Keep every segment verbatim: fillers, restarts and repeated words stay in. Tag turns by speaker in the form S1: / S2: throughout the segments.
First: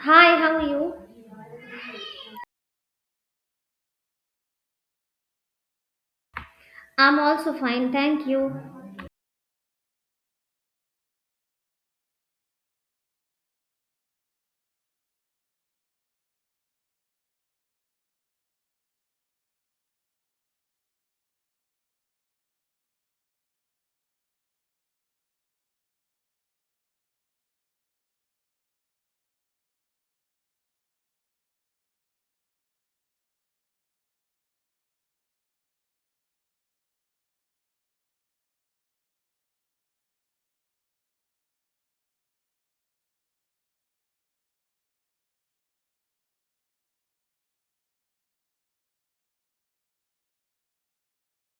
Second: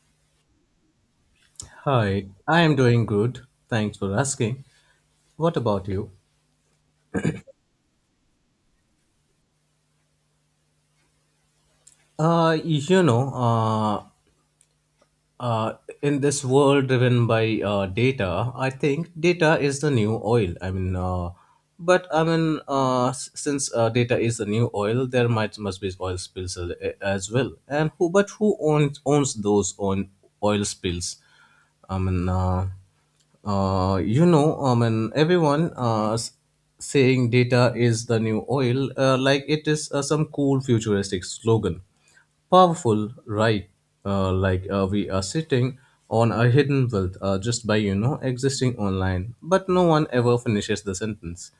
S1: Hi, how are you?
S2: Hi, I am doing good. Thanks for asking. What about you?
S1: I'm also fine, thank you.
S2: Uh, you know, uh, uh, in this world driven by uh, data, I think data is the new oil. I mean, uh, but I mean, uh, s- since uh, Data is the new oil, there might must be oil spills a- a- as well. And who, but who owns owns those own oil spills? I mean. Uh, Uh, you know, I mean, everyone uh, s- saying data is the new oil, uh, like it is uh, some cool futuristic slogan. Powerful, right? Uh, like uh, we are sitting on a hidden wealth uh, just by, you know, existing online. But no one ever finishes the sentence.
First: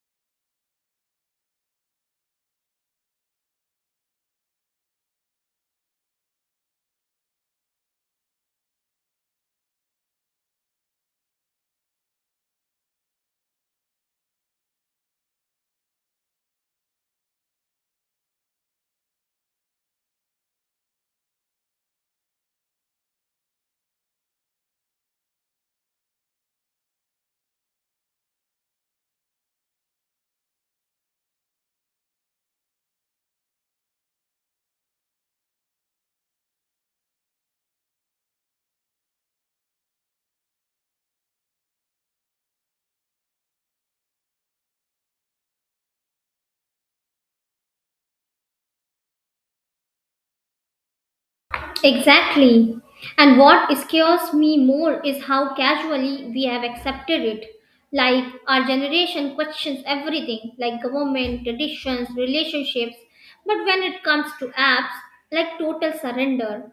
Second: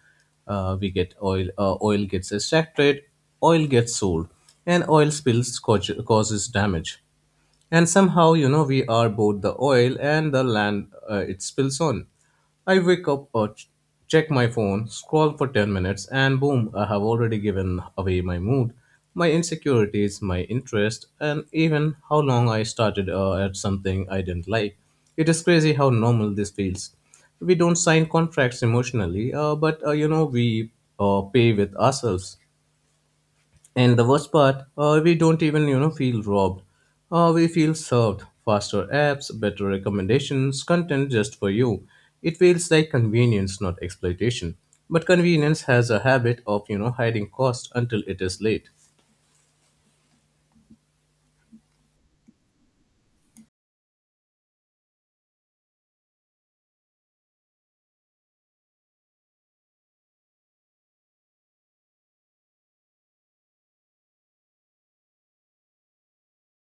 S2: Uh, we get oil, uh, oil gets extracted, oil gets sold, and oil spills cau- causes damage, and somehow you know we are both the oil and the land uh, it spills on. I wake up, uh, ch- check my phone, scroll for ten minutes, and boom, I have already given away my mood, my insecurities, my interest, and even how long I started uh, at something I didn't like. It is crazy how normal this feels. We don't sign contracts emotionally, uh, but uh, you know we uh, pay with ourselves. And the worst part, uh, we don't even you know feel robbed. Uh, we feel served. Faster apps, better recommendations, content just for you. It feels like convenience, not exploitation. But convenience has a habit of you know hiding cost until it is late.
S1: Exactly. And what scares me more is how casually we have accepted it. Like our generation questions everything, like government, traditions, relationships. But when it comes to apps, like total surrender.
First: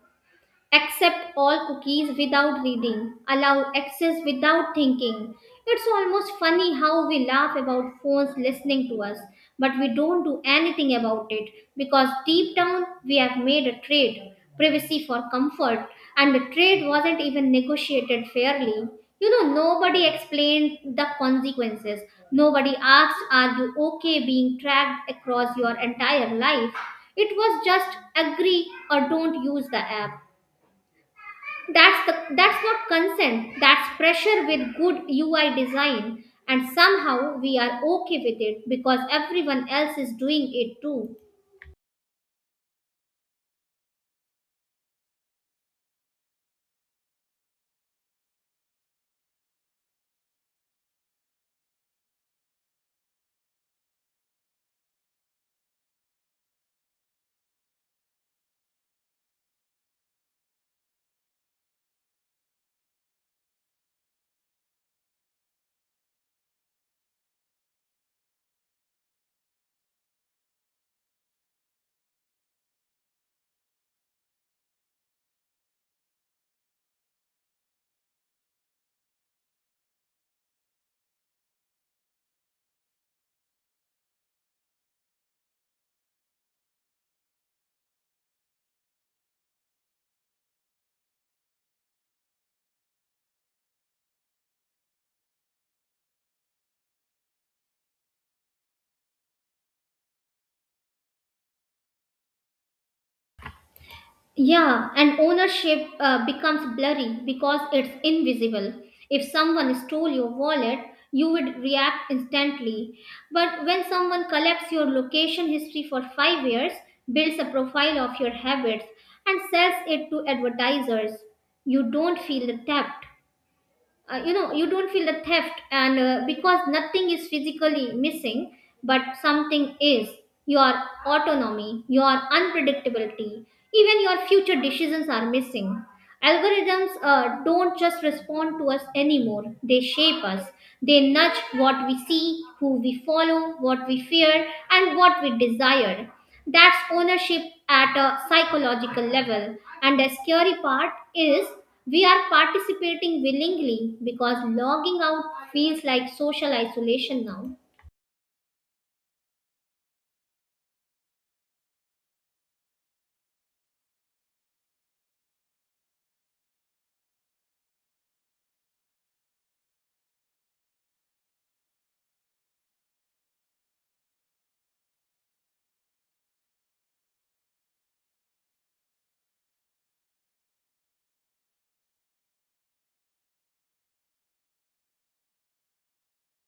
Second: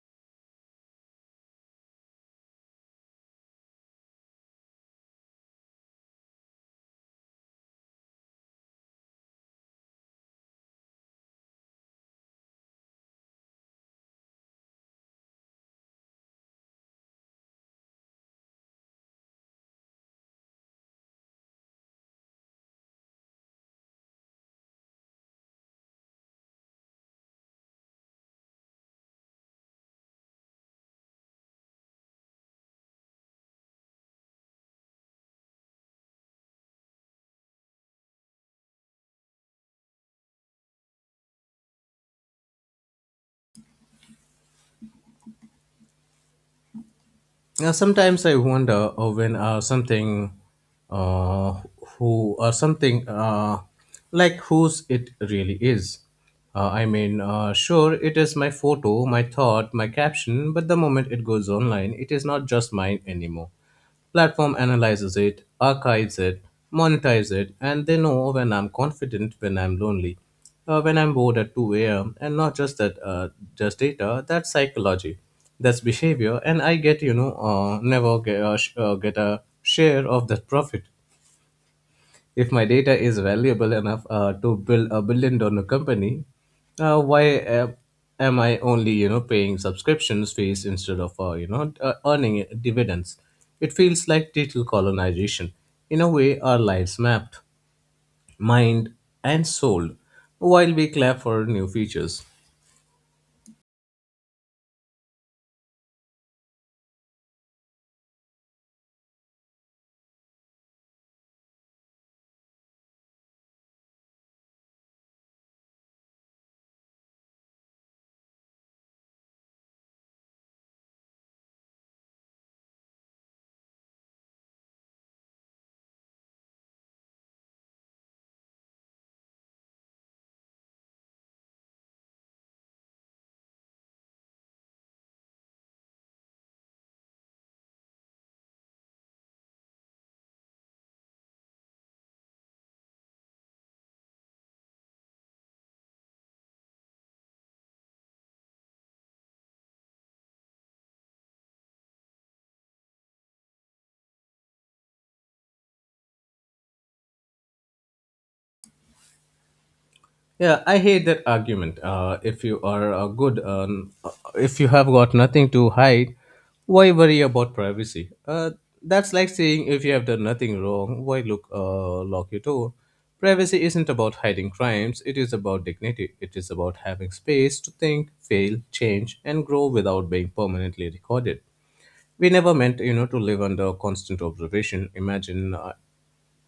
S1: Accept all cookies without reading. Allow access without thinking. It's almost funny how we laugh about phones listening to us, but we don't do anything about it because deep down we have made a trade privacy for comfort, and the trade wasn't even negotiated fairly. You know, nobody explained the consequences. Nobody asked, are you okay being tracked across your entire life? It was just agree or don't use the app. That's the that's not consent. That's pressure with good U I design, and somehow we are okay with it because everyone else is doing it too.
S2: Now, sometimes I wonder uh, when uh, something uh, who or something, uh, like whose it really is. Uh, I mean, uh, sure, it is my photo, my thought, my caption, but the moment it goes online, it is not just mine anymore. Platform analyzes it, archives it, monetizes it, and they know when I'm confident, when I'm lonely, uh, when I'm bored at two a m. And not just that, uh, just data. That's psychology, that's behavior, and I get you know uh, never get, uh, sh- uh, get a share of that profit. If my data is valuable enough uh, to build a billion dollar company, uh, why uh, am I only you know paying subscriptions fees instead of uh, you know uh, earning dividends? It feels like digital colonization. In a way, our lives mapped, mined, and sold, while we clap for new features.
S1: Yeah, and ownership uh, becomes blurry because it's invisible. If someone stole your wallet, you would react instantly. But when someone collects your location history for five years, builds a profile of your habits and sells it to advertisers, you don't feel the debt. Uh, you know you don't feel the theft, and uh, because nothing is physically missing, but something is: your autonomy, your unpredictability, even your future decisions are missing. Algorithms uh, don't just respond to us anymore, they shape us. They nudge what we see, who we follow, what we fear, and what we desire. That's ownership at a psychological level. And the scary part is, we are participating willingly because logging out feels like social isolation now.
S2: Yeah, I hate that argument. Uh, if you are uh, good, uh, if you have got nothing to hide, why worry about privacy? Uh, that's like saying if you have done nothing wrong, why look uh, lock your door? Privacy isn't about hiding crimes. It is about dignity. It is about having space to think, fail, change, and grow without being permanently recorded. We never meant, you know, to live under constant observation. Imagine uh,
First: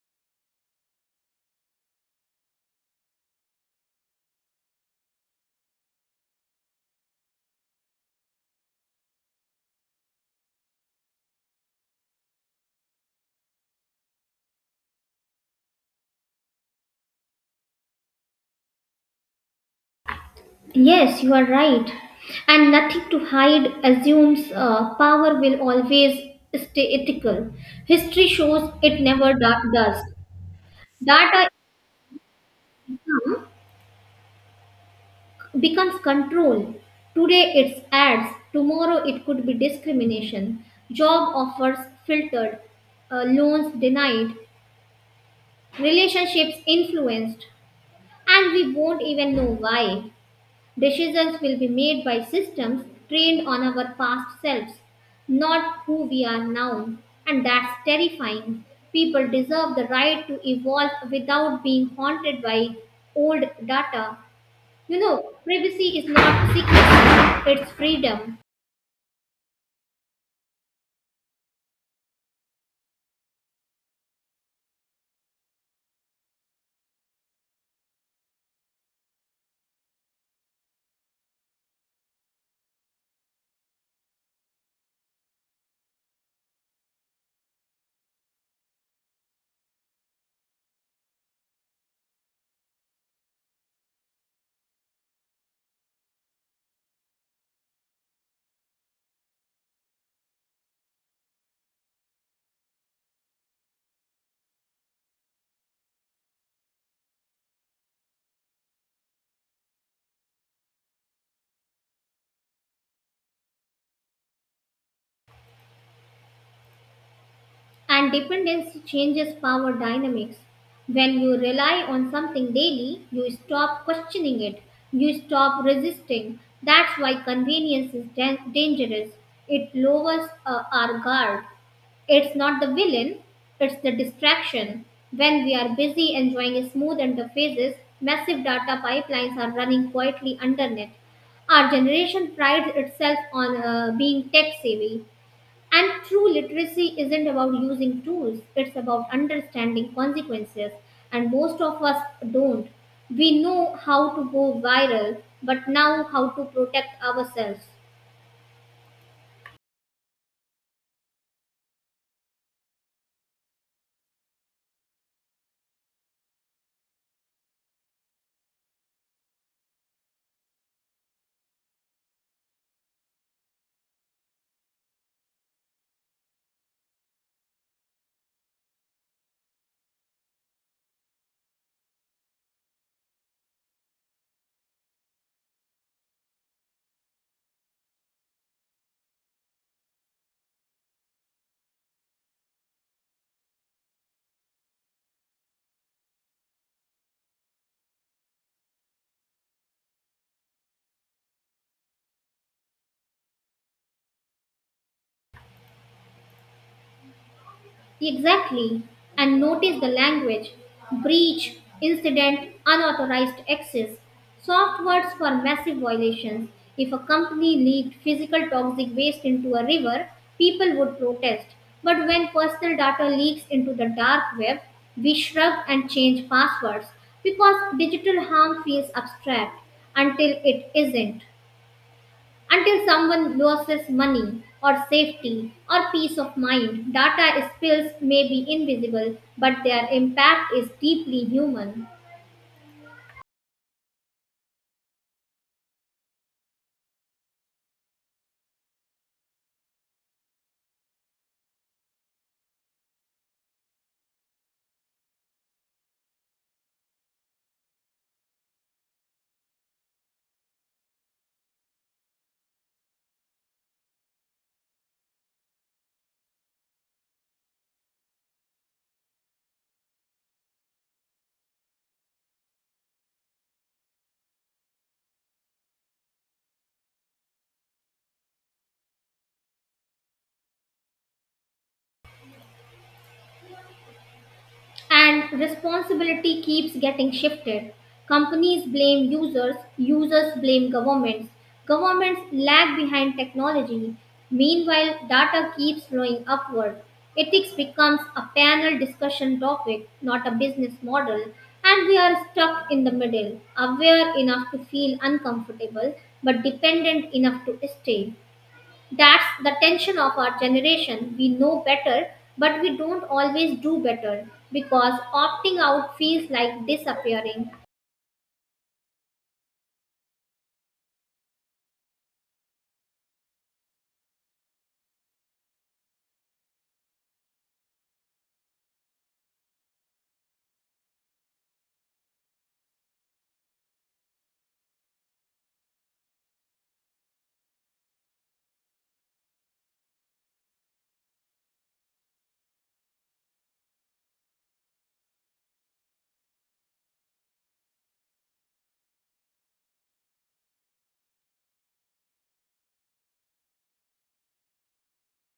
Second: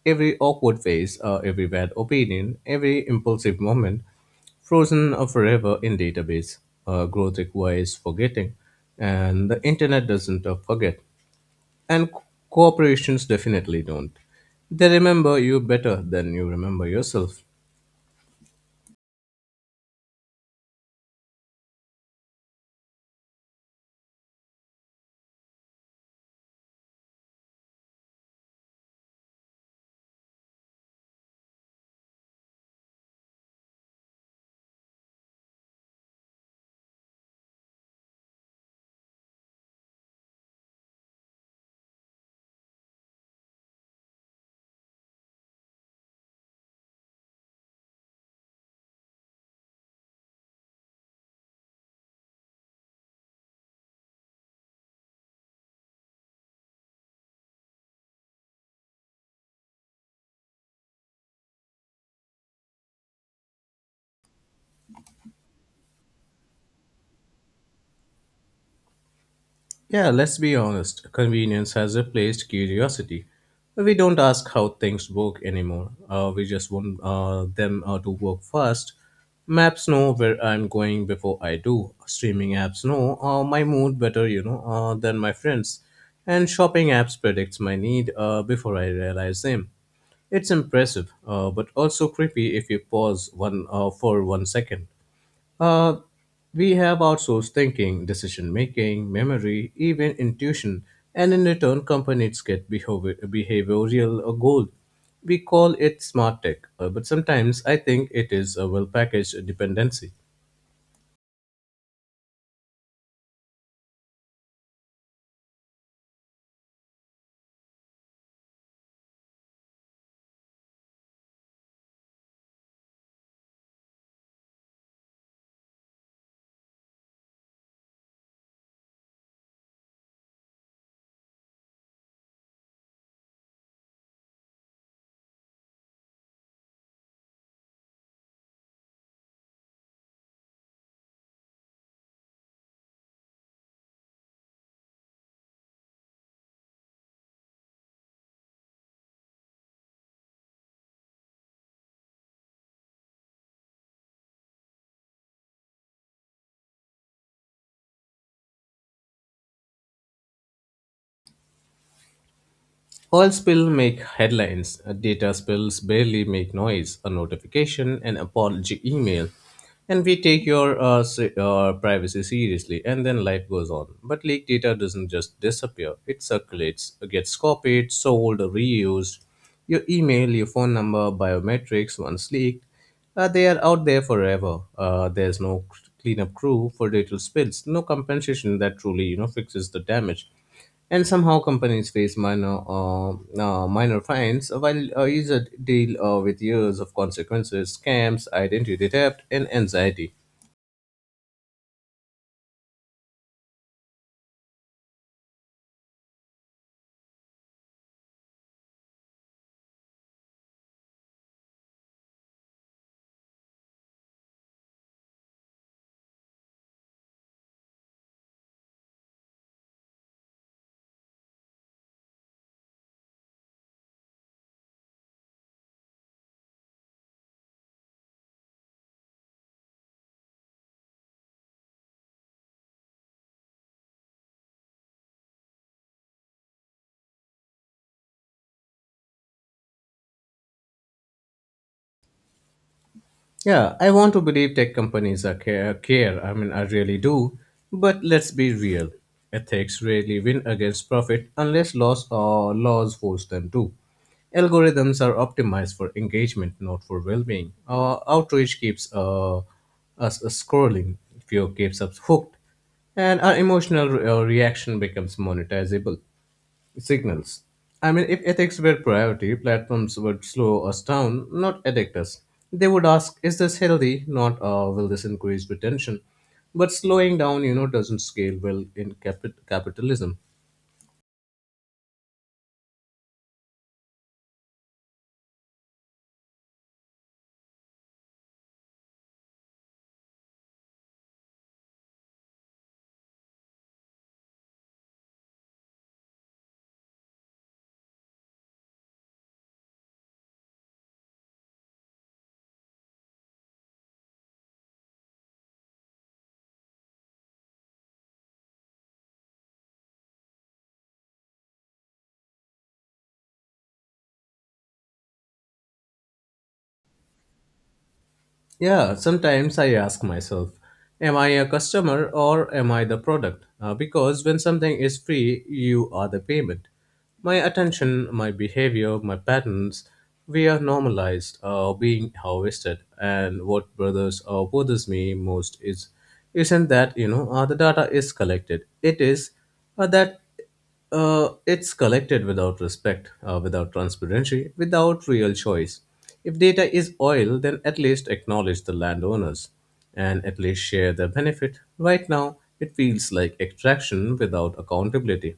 S2: every awkward face, uh, every bad opinion, every impulsive moment frozen uh, forever in database. Uh, growth requires forgetting, and the internet doesn't uh, forget, and co- corporations definitely don't. They remember you better than you remember yourself.
S1: Yes, you are right. And nothing to hide assumes uh, power will always stay ethical. History shows it never do- does. Data becomes control. Today it's ads, tomorrow it could be discrimination, job offers filtered, uh, loans denied, relationships influenced, and we won't even know why. Decisions will be made by systems trained on our past selves, not who we are now, and that's terrifying. People deserve the right to evolve without being haunted by old data you know, Privacy is not secrecy, it's freedom.
S2: Yeah, let's be honest. Convenience has replaced curiosity. We don't ask how things work anymore. Uh, we just want uh, them uh, to work fast. Maps know where I'm going before I do. Streaming apps know uh, my mood better, you know, uh, than my friends. And shopping apps predicts my need uh, before I realize them. It's impressive, uh, but also creepy if you pause one uh, for one second. Uh, we have outsourced thinking, decision making, memory, even intuition, and in return, companies get behavior- behavioral uh, gold. We call it smart tech, uh, but sometimes I think it is a well packaged dependency.
S1: And dependency changes power dynamics. When you rely on something daily, you stop questioning it, you stop resisting. That's why convenience is dan- dangerous. It lowers uh, our guard. It's not the villain, it's the distraction. When we are busy enjoying smooth interfaces, massive data pipelines are running quietly underneath. Our generation prides itself on uh, being tech savvy. And true literacy isn't about using tools, it's about understanding consequences. And most of us don't. We know how to go viral, but now how to protect ourselves.
S2: Oil spill make headlines, data spills barely make noise, a notification, an apology email, and we take your uh, se- uh, privacy seriously, and then life goes on. But leaked data doesn't just disappear; it circulates, gets copied, sold, reused. Your email, your phone number, biometrics, once leaked, uh, they are out there forever. Uh, there's no cleanup crew for data spills, no compensation that truly you know fixes the damage. And somehow companies face minor uh, uh, minor fines while uh, users deal uh, with years of consequences, scams, identity theft, and anxiety.
S1: Exactly. And notice the language: breach, incident, unauthorized access. Soft words for massive violations. If a company leaked physical toxic waste into a river, people would protest. But when personal data leaks into the dark web, we shrug and change passwords, because digital harm feels abstract until it isn't. Until someone loses money or safety or peace of mind, data spills may be invisible, but their impact is deeply human.
S2: Yeah, I want to believe tech companies are care, care. I mean, I really do. But let's be real. Ethics rarely win against profit unless laws or laws force them to. Algorithms are optimized for engagement, not for well-being. Our outrage keeps uh, us uh, scrolling, fear keeps us hooked, and our emotional re- uh, reaction becomes monetizable signals. I mean, if ethics were priority, platforms would slow us down, not addict us. They would ask, is this healthy? Not, uh, will this increase retention? But slowing down, you know, doesn't scale well in capi- capitalism.
S1: And responsibility keeps getting shifted. Companies blame users, users blame governments, governments lag behind technology. Meanwhile, data keeps flowing upward. Ethics becomes a panel discussion topic, not a business model, and we are stuck in the middle, aware enough to feel uncomfortable, but dependent enough to stay. That's the tension of our generation. We know better, but we don't always do better because opting out feels like disappearing.
S2: Yeah, sometimes I ask myself, am I a customer or am I the product? Uh, because when something is free, you are the payment. My attention, my behavior, my patterns, we are normalized, uh, being harvested. And what bothers or bothers me most is, isn't that you know, uh, the data is collected. It is uh, that uh, it's collected without respect, uh, without transparency, without real choice. If data is oil, then at least acknowledge the landowners and at least share the benefit. Right now, it feels like extraction without accountability.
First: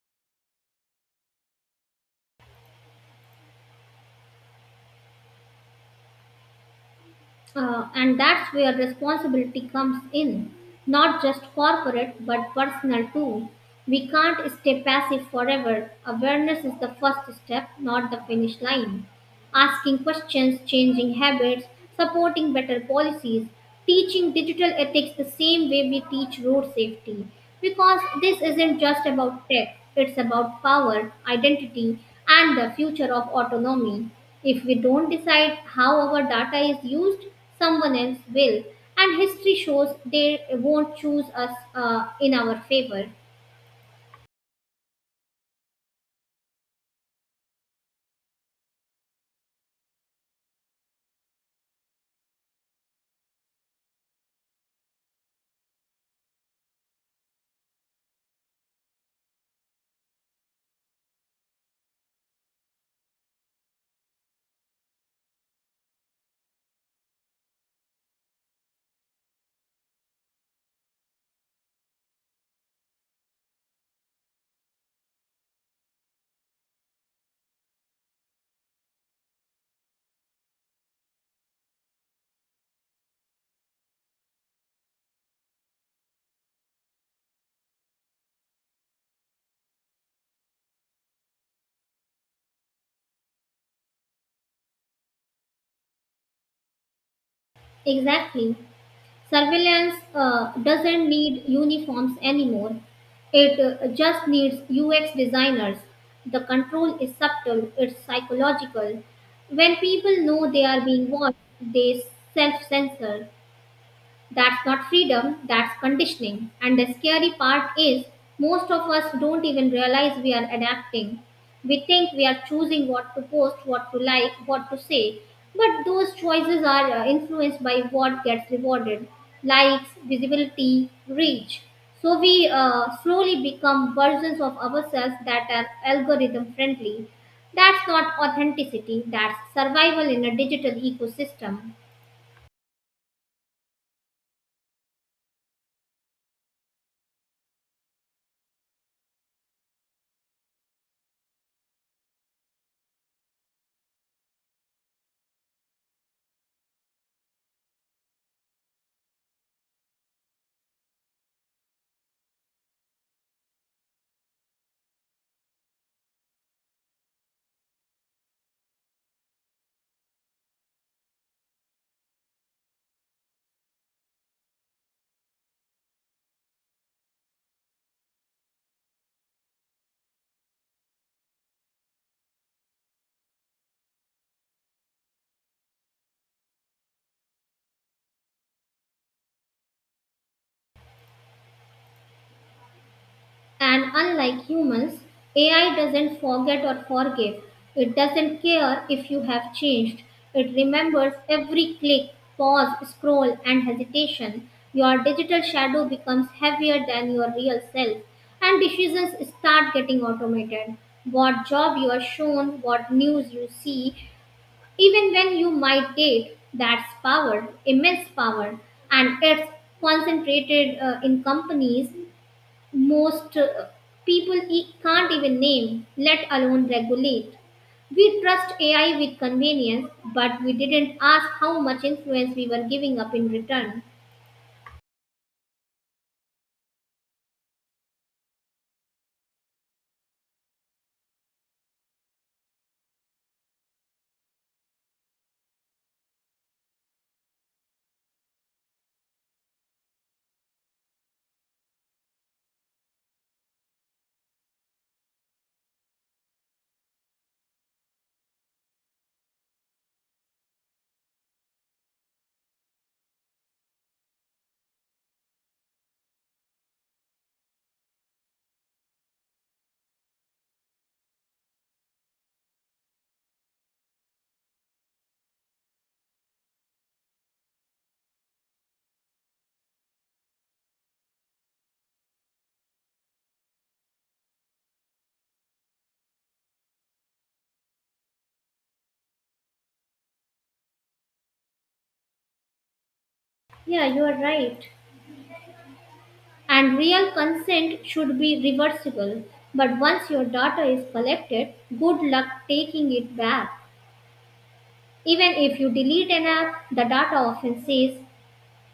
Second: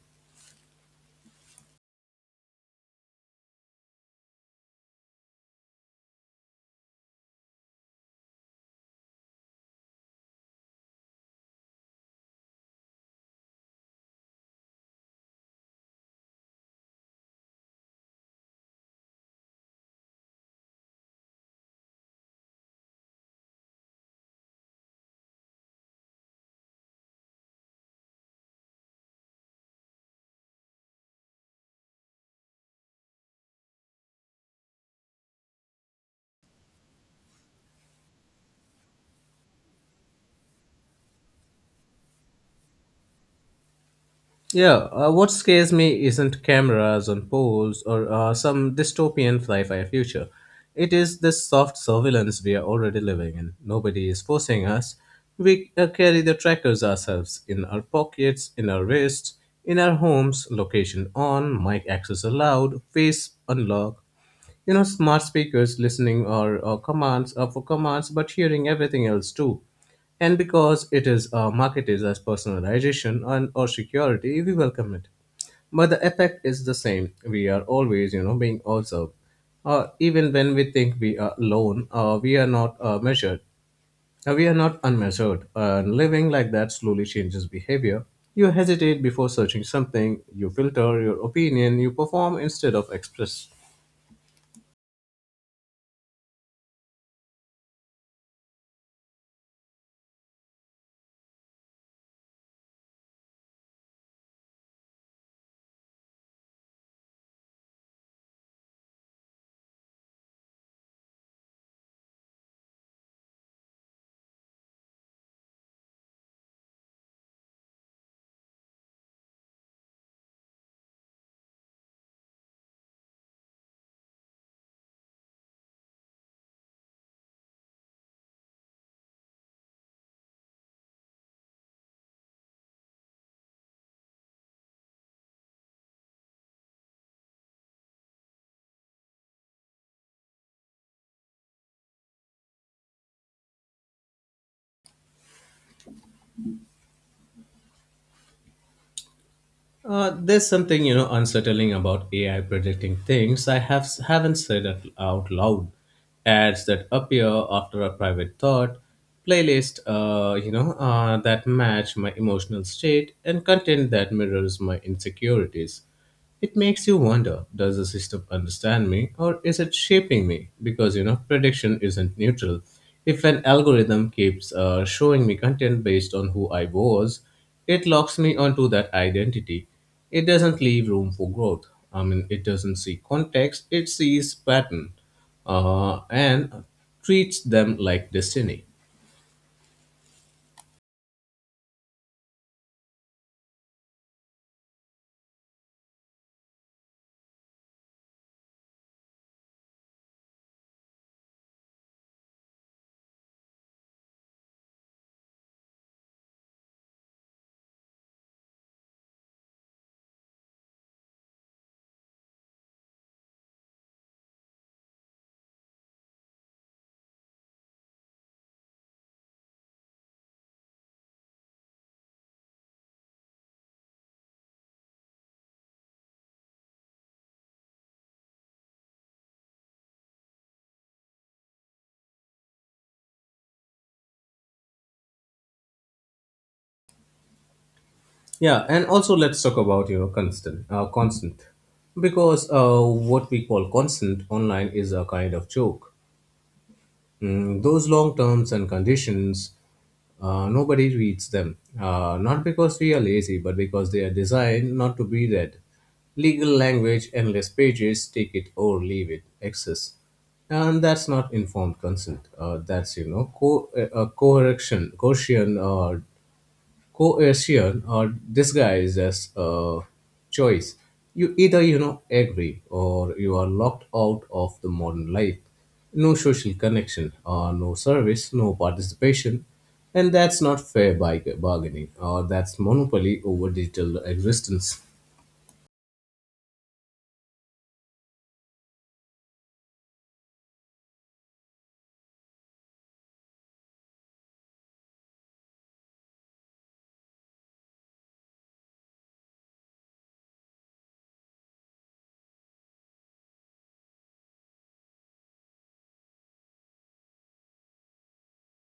S1: Uh, and that's where responsibility comes in, not just corporate but personal too. We can't stay passive forever. Awareness is the first step, not the finish line. Asking questions, changing habits, supporting better policies, teaching digital ethics the same way we teach road safety. Because this isn't just about tech, it's about power, identity, and the future of autonomy. If we don't decide how our data is used, someone else will. And history shows they won't choose us uh, in our favor.
S2: Yeah, uh, what scares me isn't cameras on poles or uh, some dystopian sci fi future. It is the soft surveillance we are already living in. Nobody is forcing us. We uh, carry the trackers ourselves in our pockets, in our wrists, in our homes, location on, mic access allowed, face unlock. You know, smart speakers listening or, or commands are for commands, but hearing everything else too. And because it is uh, marketed as personalization and or security, we welcome it. But the effect is the same. We are always, you know, being observed. Uh, even when we think we are alone, uh, we are not uh, measured. Uh, we are not unmeasured. And living like that slowly changes behavior. You hesitate before searching something. You filter your opinion. You perform instead of express.
S1: Exactly. Surveillance uh, doesn't need uniforms anymore. It uh, just needs U X designers. The control is subtle, it's psychological. When people know they are being watched, they self censor. That's not freedom, that's conditioning. And the scary part is, most of us don't even realize we are adapting. We think we are choosing what to post, what to like, what to say. But those choices are uh, influenced by what gets rewarded: likes, visibility, reach. So we uh, slowly become versions of ourselves that are algorithm friendly. That's not authenticity, that's survival in a digital ecosystem.
S2: Uh, there's something you know unsettling about A I predicting things I have haven't said it out loud. Ads that appear after a private thought, playlist, uh, you know, uh, that match my emotional state, and content that mirrors my insecurities. It makes you wonder, does the system understand me or is it shaping me? Because you know, prediction isn't neutral. If an algorithm keeps uh, showing me content based on who I was, it locks me onto that identity. It doesn't leave room for growth. I mean, it doesn't see context, it sees pattern uh, and treats them like destiny.
S1: And unlike humans, A I doesn't forget or forgive. It doesn't care if you have changed. It remembers every click, pause, scroll, and hesitation. Your digital shadow becomes heavier than your real self, and decisions start getting automated. What job you are shown, what news you see, even when you might date, that's power, immense power, and it's concentrated uh, in companies most uh, people e- can't even name, let alone regulate. We trust A I with convenience, but we didn't ask how much influence we were giving up in return.
S2: Yeah, and also let's talk about you know constant, uh, constant, because uh, what we call constant online is a kind of joke. Mm, those long terms and conditions, uh, nobody reads them. Uh, not because we are lazy, but because they are designed not to be read. Legal language, endless pages, take it or leave it, access, and that's not informed consent. Uh, that's you know co- uh, uh, correction, Gaussian uh, coercion or disguised as a choice. You either you know agree or you are locked out of the modern life. No social connection or no service, no participation, and that's not fair by bargaining or that's monopoly over digital existence.
S1: Yeah, you are right. And real consent should be reversible, but once your data is collected, good luck taking it back. Even if you delete an app, the data often says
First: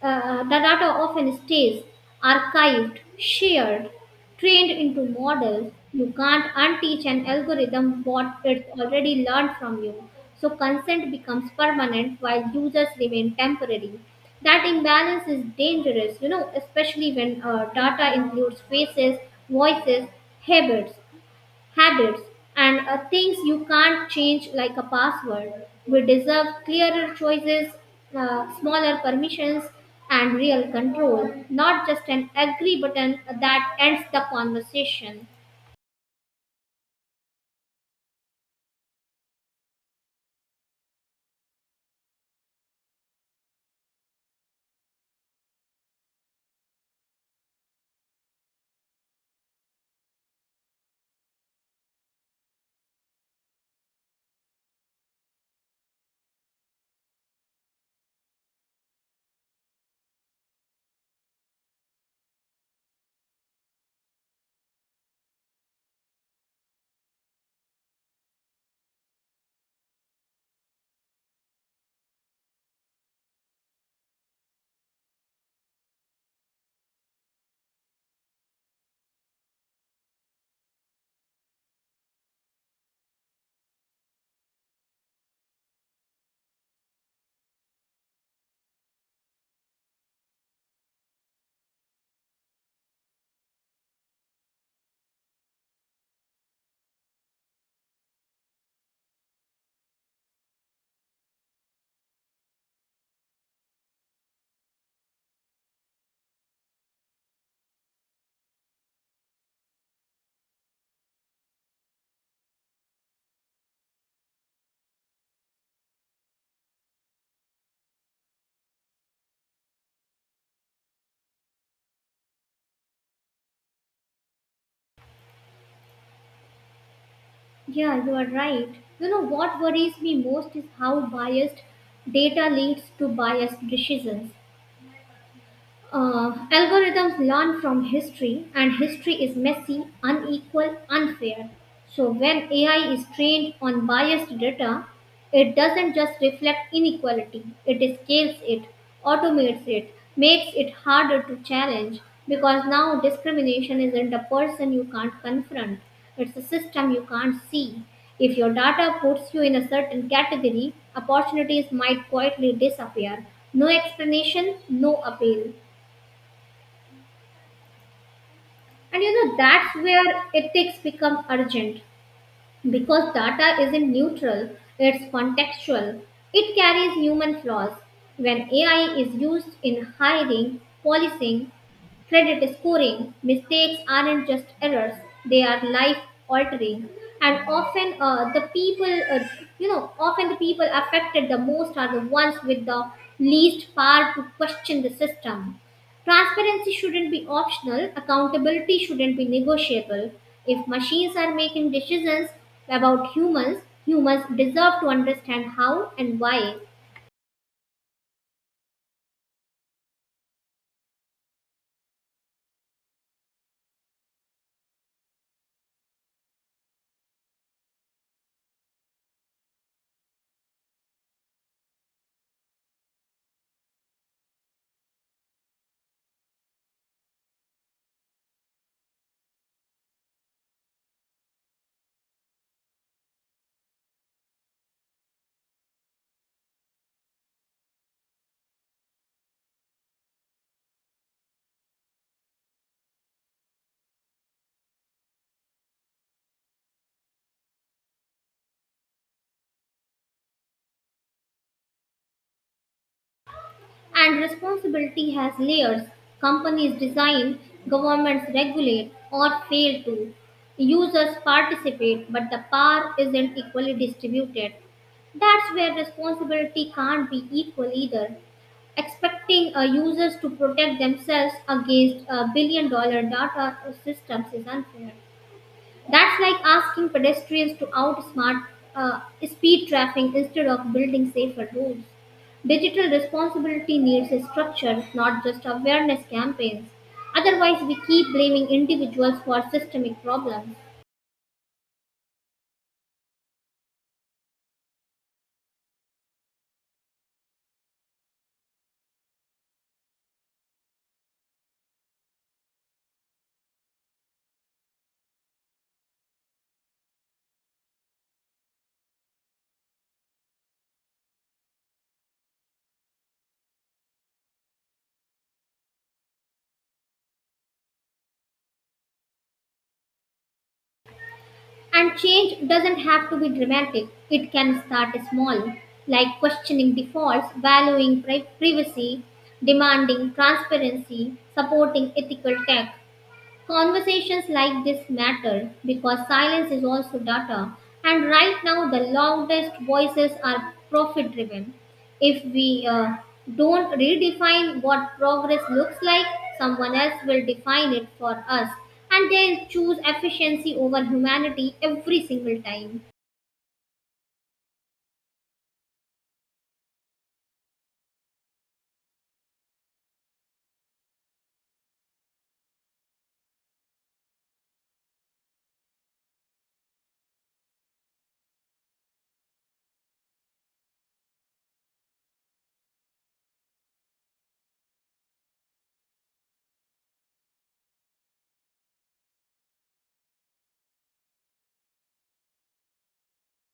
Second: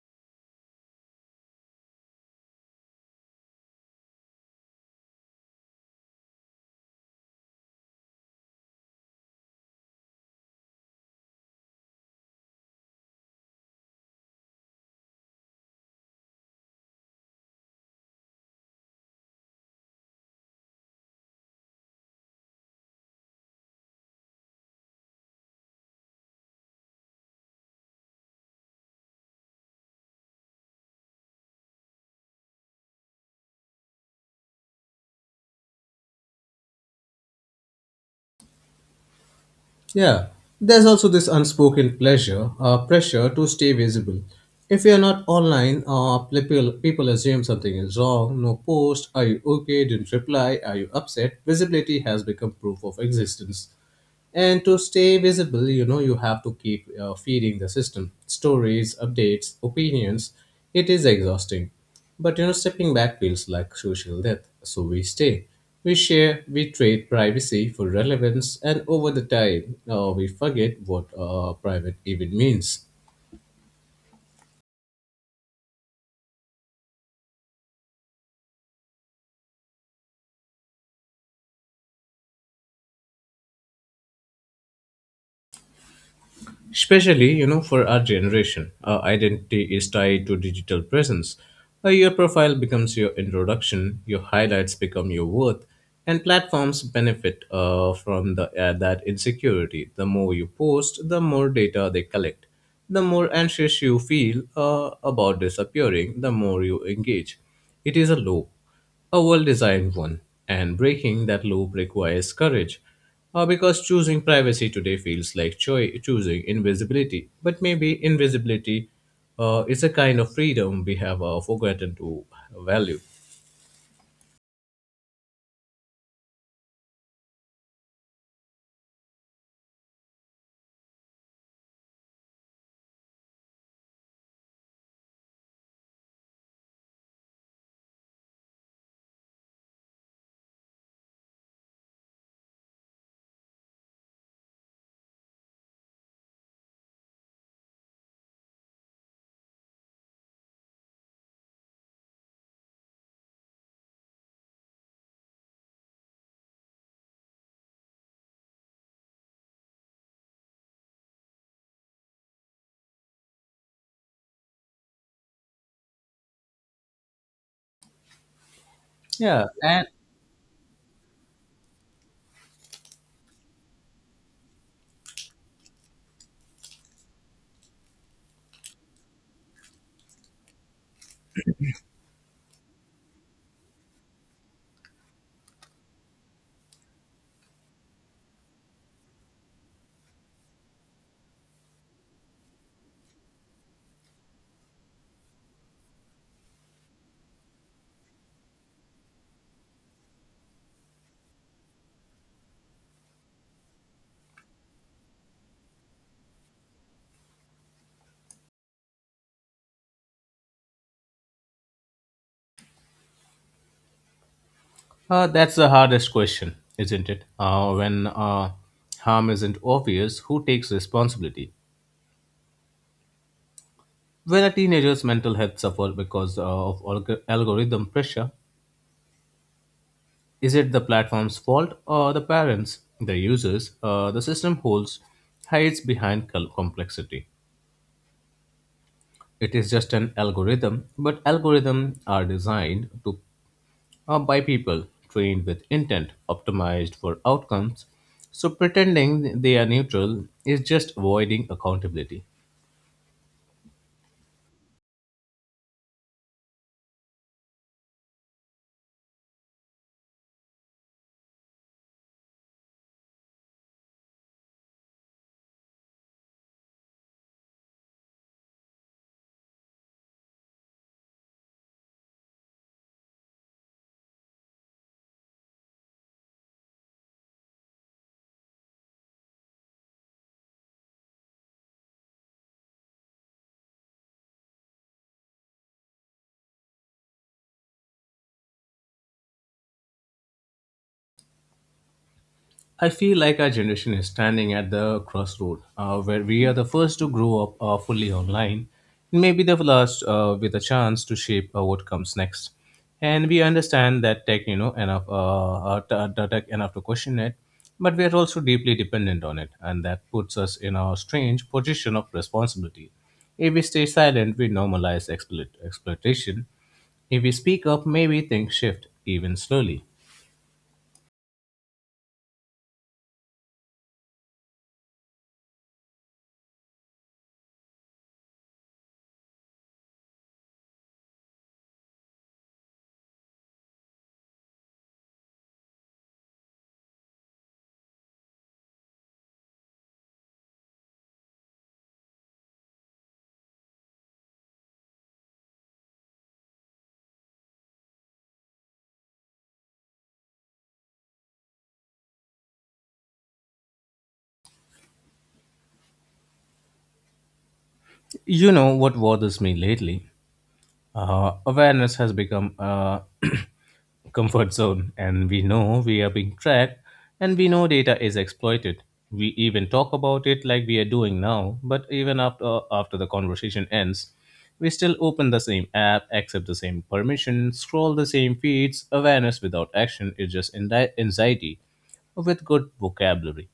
S1: Uh, the data often stays archived, shared, trained into models. You can't unteach an algorithm what it already learned from you. So consent becomes permanent while users remain temporary. That imbalance is dangerous, you know, especially when uh, data includes faces, voices, habits habits and uh, things you can't change like a password. We deserve clearer choices, uh, smaller permissions, and real control, not just an agree button that ends the conversation.
S2: Yeah, there's also this unspoken pleasure, uh, pressure to stay visible. If you're not online, uh, people, people assume something is wrong. No post. Are you okay? Didn't reply. Are you upset? Visibility has become proof of existence. And to stay visible, you know, you have to keep uh, feeding the system stories, updates, opinions. It is exhausting. But, you know, stepping back feels like social death. So we stay. We share, we trade privacy for relevance, and over the time, uh, we forget what uh, private even means. Especially you know for our generation, our identity is tied to digital presence. Uh, your profile becomes your introduction, your highlights become your worth, and platforms benefit uh, from the, uh, that insecurity. The more you post, the more data they collect, the more anxious you feel uh, about disappearing, the more you engage. It is a loop, a well designed one. And breaking that loop requires courage. Uh, because choosing privacy today feels like choi- choosing invisibility. But maybe invisibility uh, is a kind of freedom we have uh, forgotten to value.
S1: Yeah, you are right. You know what worries me most is how biased data leads to biased decisions. Uh, algorithms learn from history, and history is messy, unequal, unfair. So, when A I is trained on biased data, it doesn't just reflect inequality, it scales it, automates it, makes it harder to challenge, because now discrimination isn't a person you can't confront, it's a system you can't see. If your data puts you in a certain category, opportunities might quietly disappear. No explanation, no appeal. And you know,
S2: Yeah,
S1: that's
S2: and
S1: where ethics become urgent, because data isn't neutral, it's contextual. It carries human flaws. When A I is used in hiring, policing, credit scoring, mistakes aren't just errors, they are life altering. And often, uh, the people, uh, you know, often the people affected the most are the ones with the least power to question the system. Transparency shouldn't be optional, accountability shouldn't be negotiable. If machines are making decisions about humans, humans deserve to understand how and why.
S2: uh, that's the hardest question, isn't it? Uh, when uh, harm isn't obvious, who takes responsibility? When a teenager's mental health suffers because uh, of alg- algorithm pressure, is it the platform's fault or the parents, the users, uh, the system holds hides behind col- complexity? It is just an algorithm, but algorithms are designed to uh, by people trained with intent, optimized for outcomes. So pretending they are neutral is just avoiding accountability.
S1: And responsibility has layers. Companies design, governments regulate or fail to. Users participate, but the power isn't equally distributed. That's where responsibility can't be equal either. Expecting uh, users to protect themselves against a billion dollar data systems is unfair. That's like asking pedestrians to outsmart uh, speed traffic instead of building safer roads. Digital responsibility needs a structure, not just awareness campaigns. Otherwise, we keep blaming individuals for systemic problems.
S2: I feel like our generation is standing at the crossroad uh, where we are the first to grow up uh, fully online, and maybe the last uh, with a chance to shape uh, what comes next. And we understand that tech, you know, enough, uh, uh, t- uh, the tech enough to question it, but we are also deeply dependent on it, and that puts us in a strange position of responsibility. If we stay silent, we normalize exploit- exploitation. If we speak up, maybe things shift, even slowly.
S1: And change doesn't have to be dramatic, it can start small, like questioning defaults, valuing pri- privacy, demanding transparency, supporting ethical tech. Conversations like this matter because silence is also data, and right now the loudest voices are profit driven. If we uh, don't redefine what progress looks like, someone else will define it for us, and they'll choose efficiency over humanity every single time.
S2: You know what bothers me lately? Uh, awareness has become a comfort zone, and we know we are being tracked and we know data is exploited. We even talk about it like we are doing now, but even after, after the conversation ends, we still open the same app, accept the same permission, scroll the same feeds. Awareness without action is just indi- anxiety with good vocabulary.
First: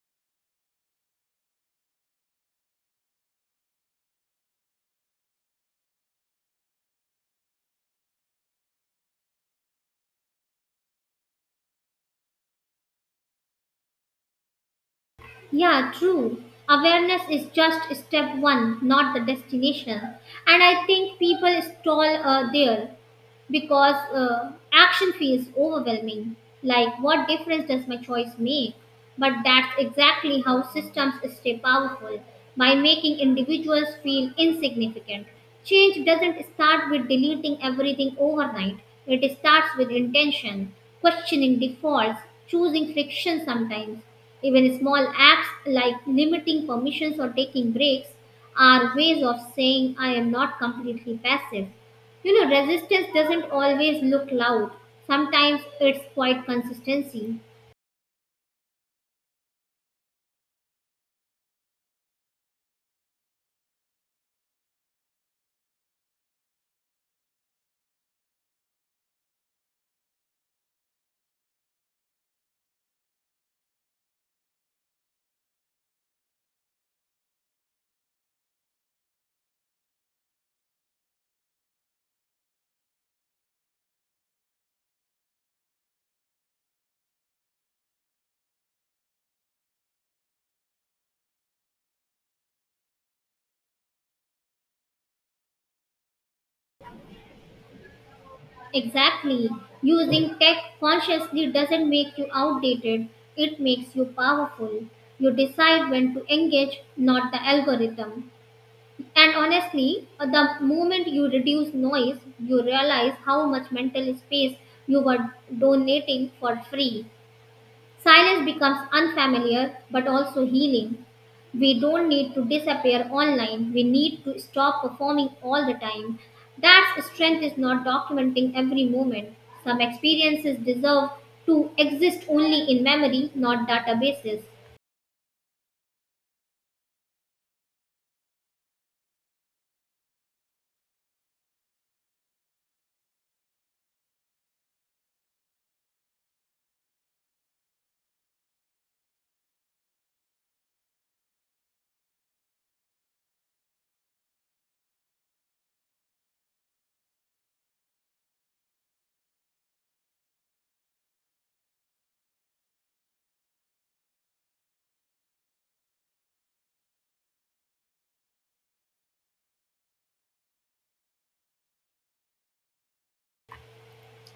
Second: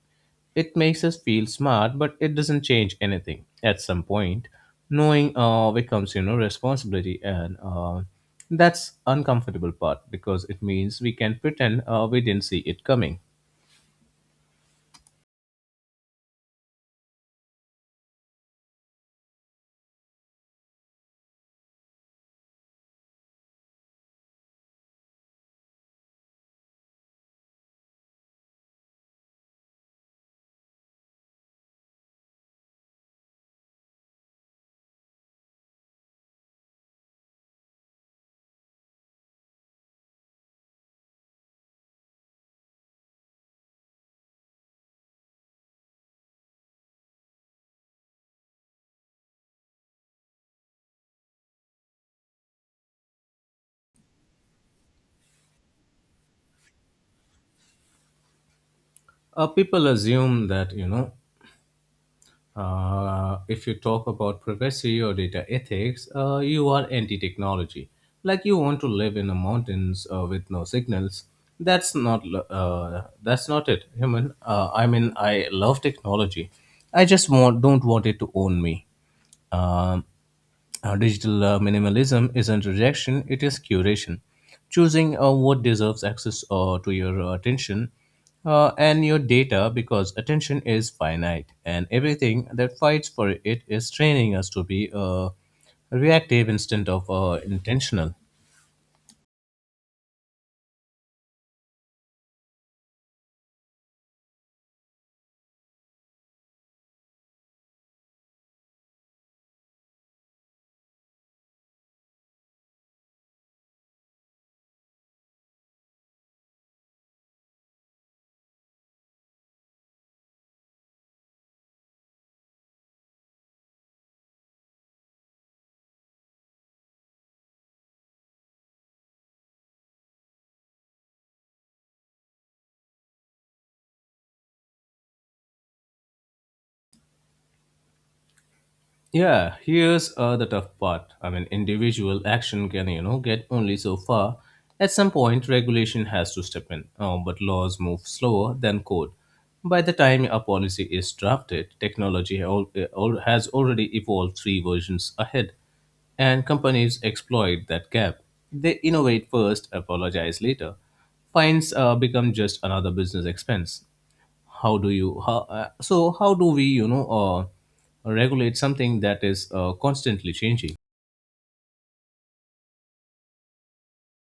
S2: It makes us feel smart, but it doesn't change anything. At some point, knowing uh, becomes you know responsibility, and uh, that's uncomfortable part because it means we can pretend uh, we didn't see it coming.
S1: Yeah, true. Awareness is just step one, not the destination. And I think people stall uh, there, because uh, action feels overwhelming. Like, what difference does my choice make? But that's exactly how systems stay powerful, by making individuals feel insignificant. Change doesn't start with deleting everything overnight, it starts with intention, questioning defaults, choosing friction sometimes. Even small acts like limiting permissions or taking breaks are ways of saying I am not completely passive. You know, resistance doesn't always look loud. Sometimes it's quite consistency.
S2: Uh, people assume that you know Uh, if you talk about privacy or data ethics, uh, you are anti technology. Like you want to live in the mountains uh, with no signals. That's not lo- uh, that's not it, human. Uh, I mean, I love technology. I just want don't want it to own me. Um, uh, Digital uh, minimalism isn't rejection, it is curation. Choosing uh, what deserves access uh, to your uh, attention uh, and your data because attention is finite and everything that fights for it is training us to be uh, reactive instead of uh, intentional.
S1: Exactly. Using tech consciously doesn't make you outdated, it makes you powerful. You decide when to engage, not the algorithm. And honestly, the moment you reduce noise, you realize how much mental space you were donating for free. Silence becomes unfamiliar but also healing. We don't need to disappear online. We need to stop performing all the time. That strength is not documenting every moment. Some experiences deserve to exist only in memory, not databases.
S2: Yeah, here's uh, the tough part. I mean, individual action can, you know, get only so far. At some point, regulation has to step in, uh, but laws move slower than code. By the time a policy is drafted, technology al- uh, al- has already evolved three versions ahead, and companies exploit that gap. They innovate first, apologize later. Fines uh, become just another business expense. How do you how uh, so how do we you know uh, regulate something that is uh, constantly changing?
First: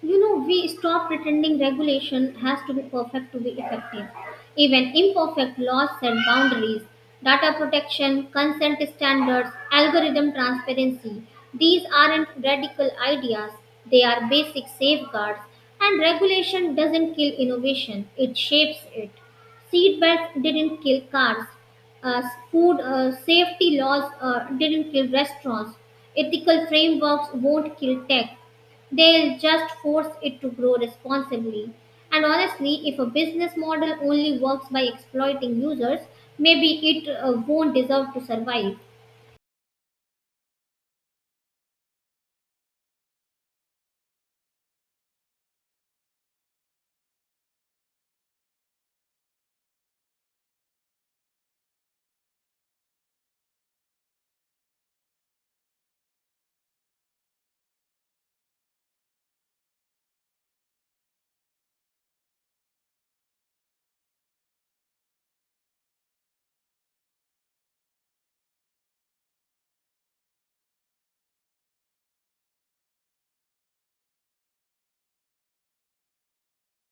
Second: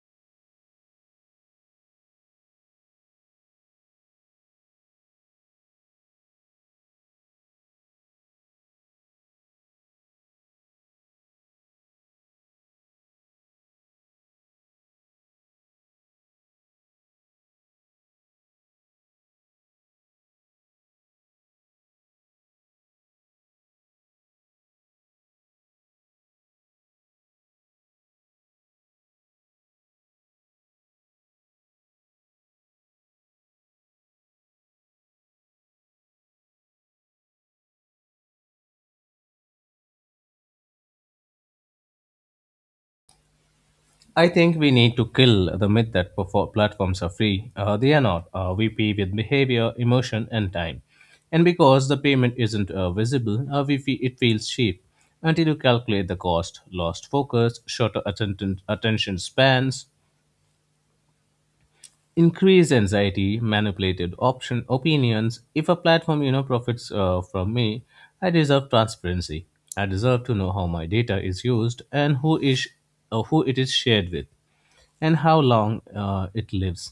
S1: You know, we stop pretending regulation has to be perfect to be effective. Even imperfect laws set boundaries. Data protection, consent standards, algorithm transparency. These aren't radical ideas, they are basic safeguards. And regulation doesn't kill innovation, it shapes it. Seatbelts didn't kill cars, uh, food uh, safety laws uh, didn't kill restaurants. Ethical frameworks won't kill tech. They'll just force it to grow responsibly. And honestly, if a business model only works by exploiting users, maybe it uh, won't deserve to survive.
S2: I think we need to kill the myth that perfor- platforms are free. Uh, they are not. Uh, we pay with behavior, emotion and time, and because the payment isn't uh, visible, uh, we feel it feels cheap until you calculate the cost: lost focus, shorter atten- attention spans, increased anxiety, manipulated option opinions. If a platform you know profits uh, from me, I deserve transparency. I deserve to know how my data is used and who is uh, who it is shared with, and how long uh, it lives.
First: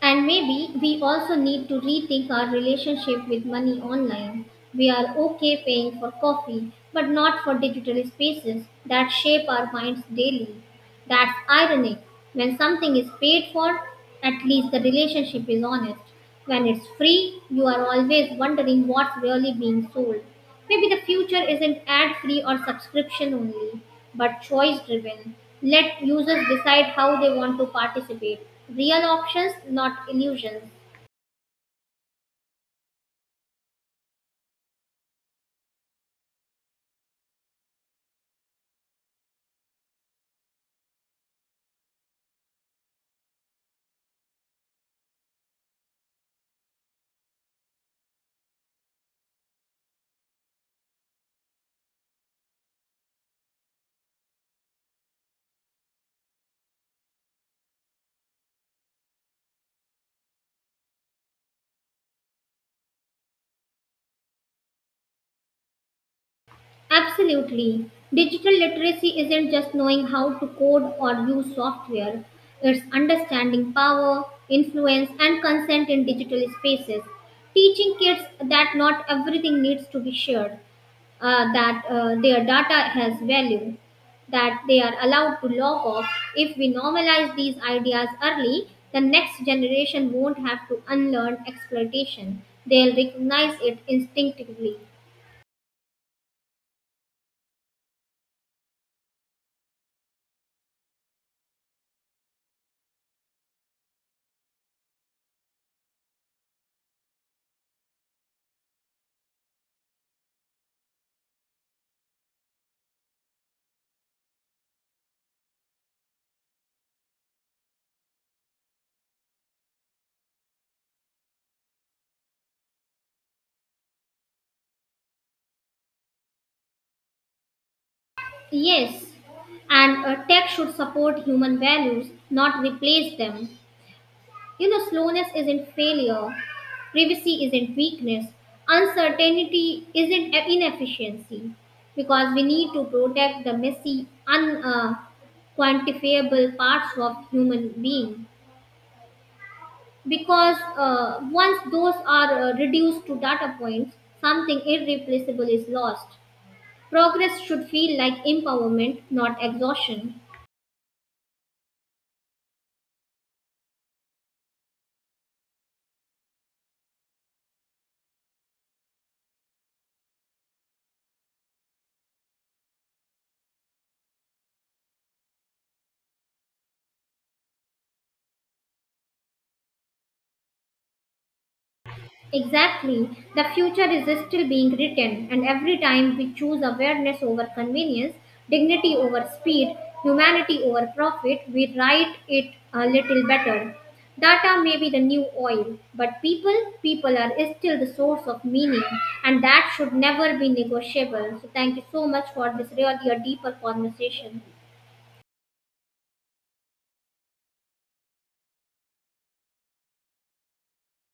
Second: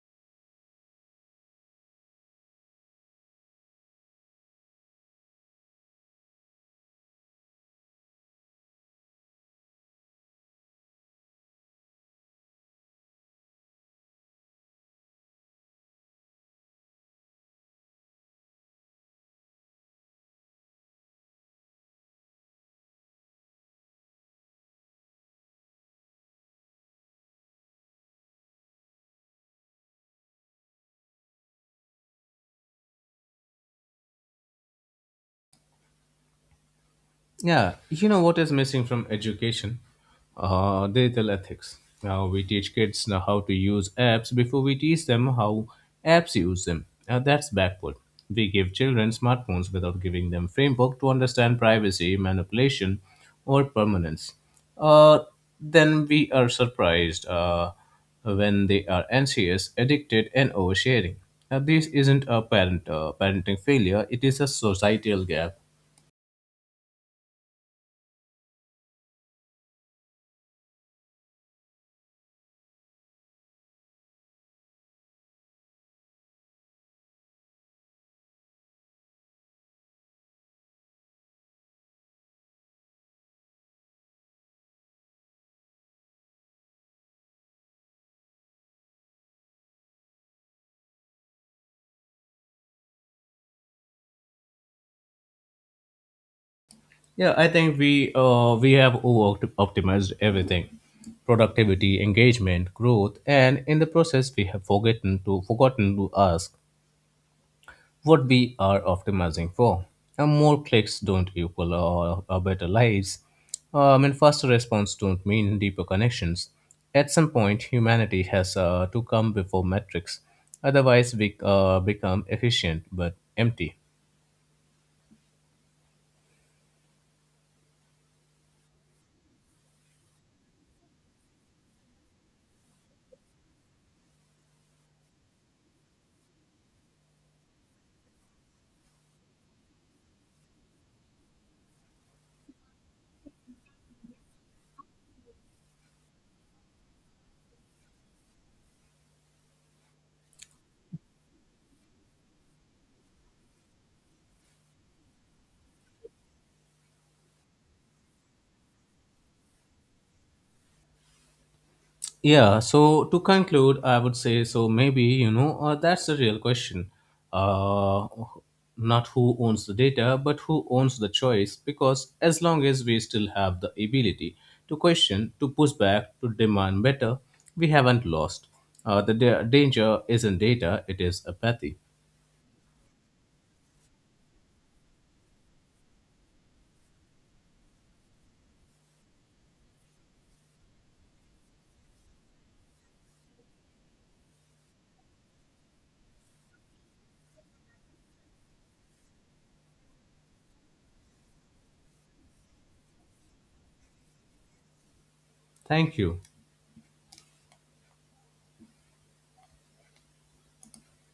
S1: And maybe we also need to rethink our relationship with money online. We are okay paying for coffee, but not for digital spaces that shape our minds daily. That's ironic. When something is paid for, at least the relationship is honest. When it's free, you are always wondering what's really being sold. Maybe the future isn't ad free or subscription only, but choice driven. Let users decide how they want to participate. Real options, not illusions.
S2: Yeah, you know what is missing from education? Uh, digital ethics. Now we teach kids now how to use apps before we teach them how apps use them. Now that's backward. We give children smartphones without giving them framework to understand privacy, manipulation, or permanence. Uh, then we are surprised uh, when they are anxious, addicted, and oversharing. Now this isn't a parent uh, parenting failure; it is a societal gap.
S1: Absolutely. Digital literacy isn't just knowing how to code or use software, it's understanding power, influence, and consent in digital spaces. Teaching kids that not everything needs to be shared, uh, that uh, their data has value, that they are allowed to log off. If we normalize these ideas early, the next generation won't have to unlearn exploitation. They'll recognize it instinctively.
S2: Yeah, I think we uh, we have over optimized everything: productivity, engagement, growth, and in the process we have forgotten to forgotten to ask what we are optimizing for. And more clicks don't equal uh, uh, better lives. Uh, I mean, faster response don't mean deeper connections. At some point, humanity has uh, to come before metrics. Otherwise, we uh, become efficient but empty.
S1: Yes, and uh, tech should support human values, not replace them. You know, slowness isn't failure, privacy isn't weakness, uncertainty isn't a- inefficiency, because we need to protect the messy, un. Uh, quantifiable parts of human being, because uh, once those are uh, reduced to data points, something irreplaceable is lost. Progress should feel like empowerment, not exhaustion.
S2: Yeah, so to conclude, I would say so maybe, you know, uh, that's the real question. Uh, Not who owns the data, but who owns the choice, because as long as we still have the ability to question, to push back, to demand better, we haven't lost. Uh, the da- danger isn't data, it is apathy.
S1: Exactly. The future is still being written, and every time we choose awareness over convenience, dignity over speed, humanity over profit, we write it a little better. Data may be the new oil, but people, people are still the source of meaning, and that should never be negotiable. So, thank you so much for this really a deeper conversation.
S2: Thank you.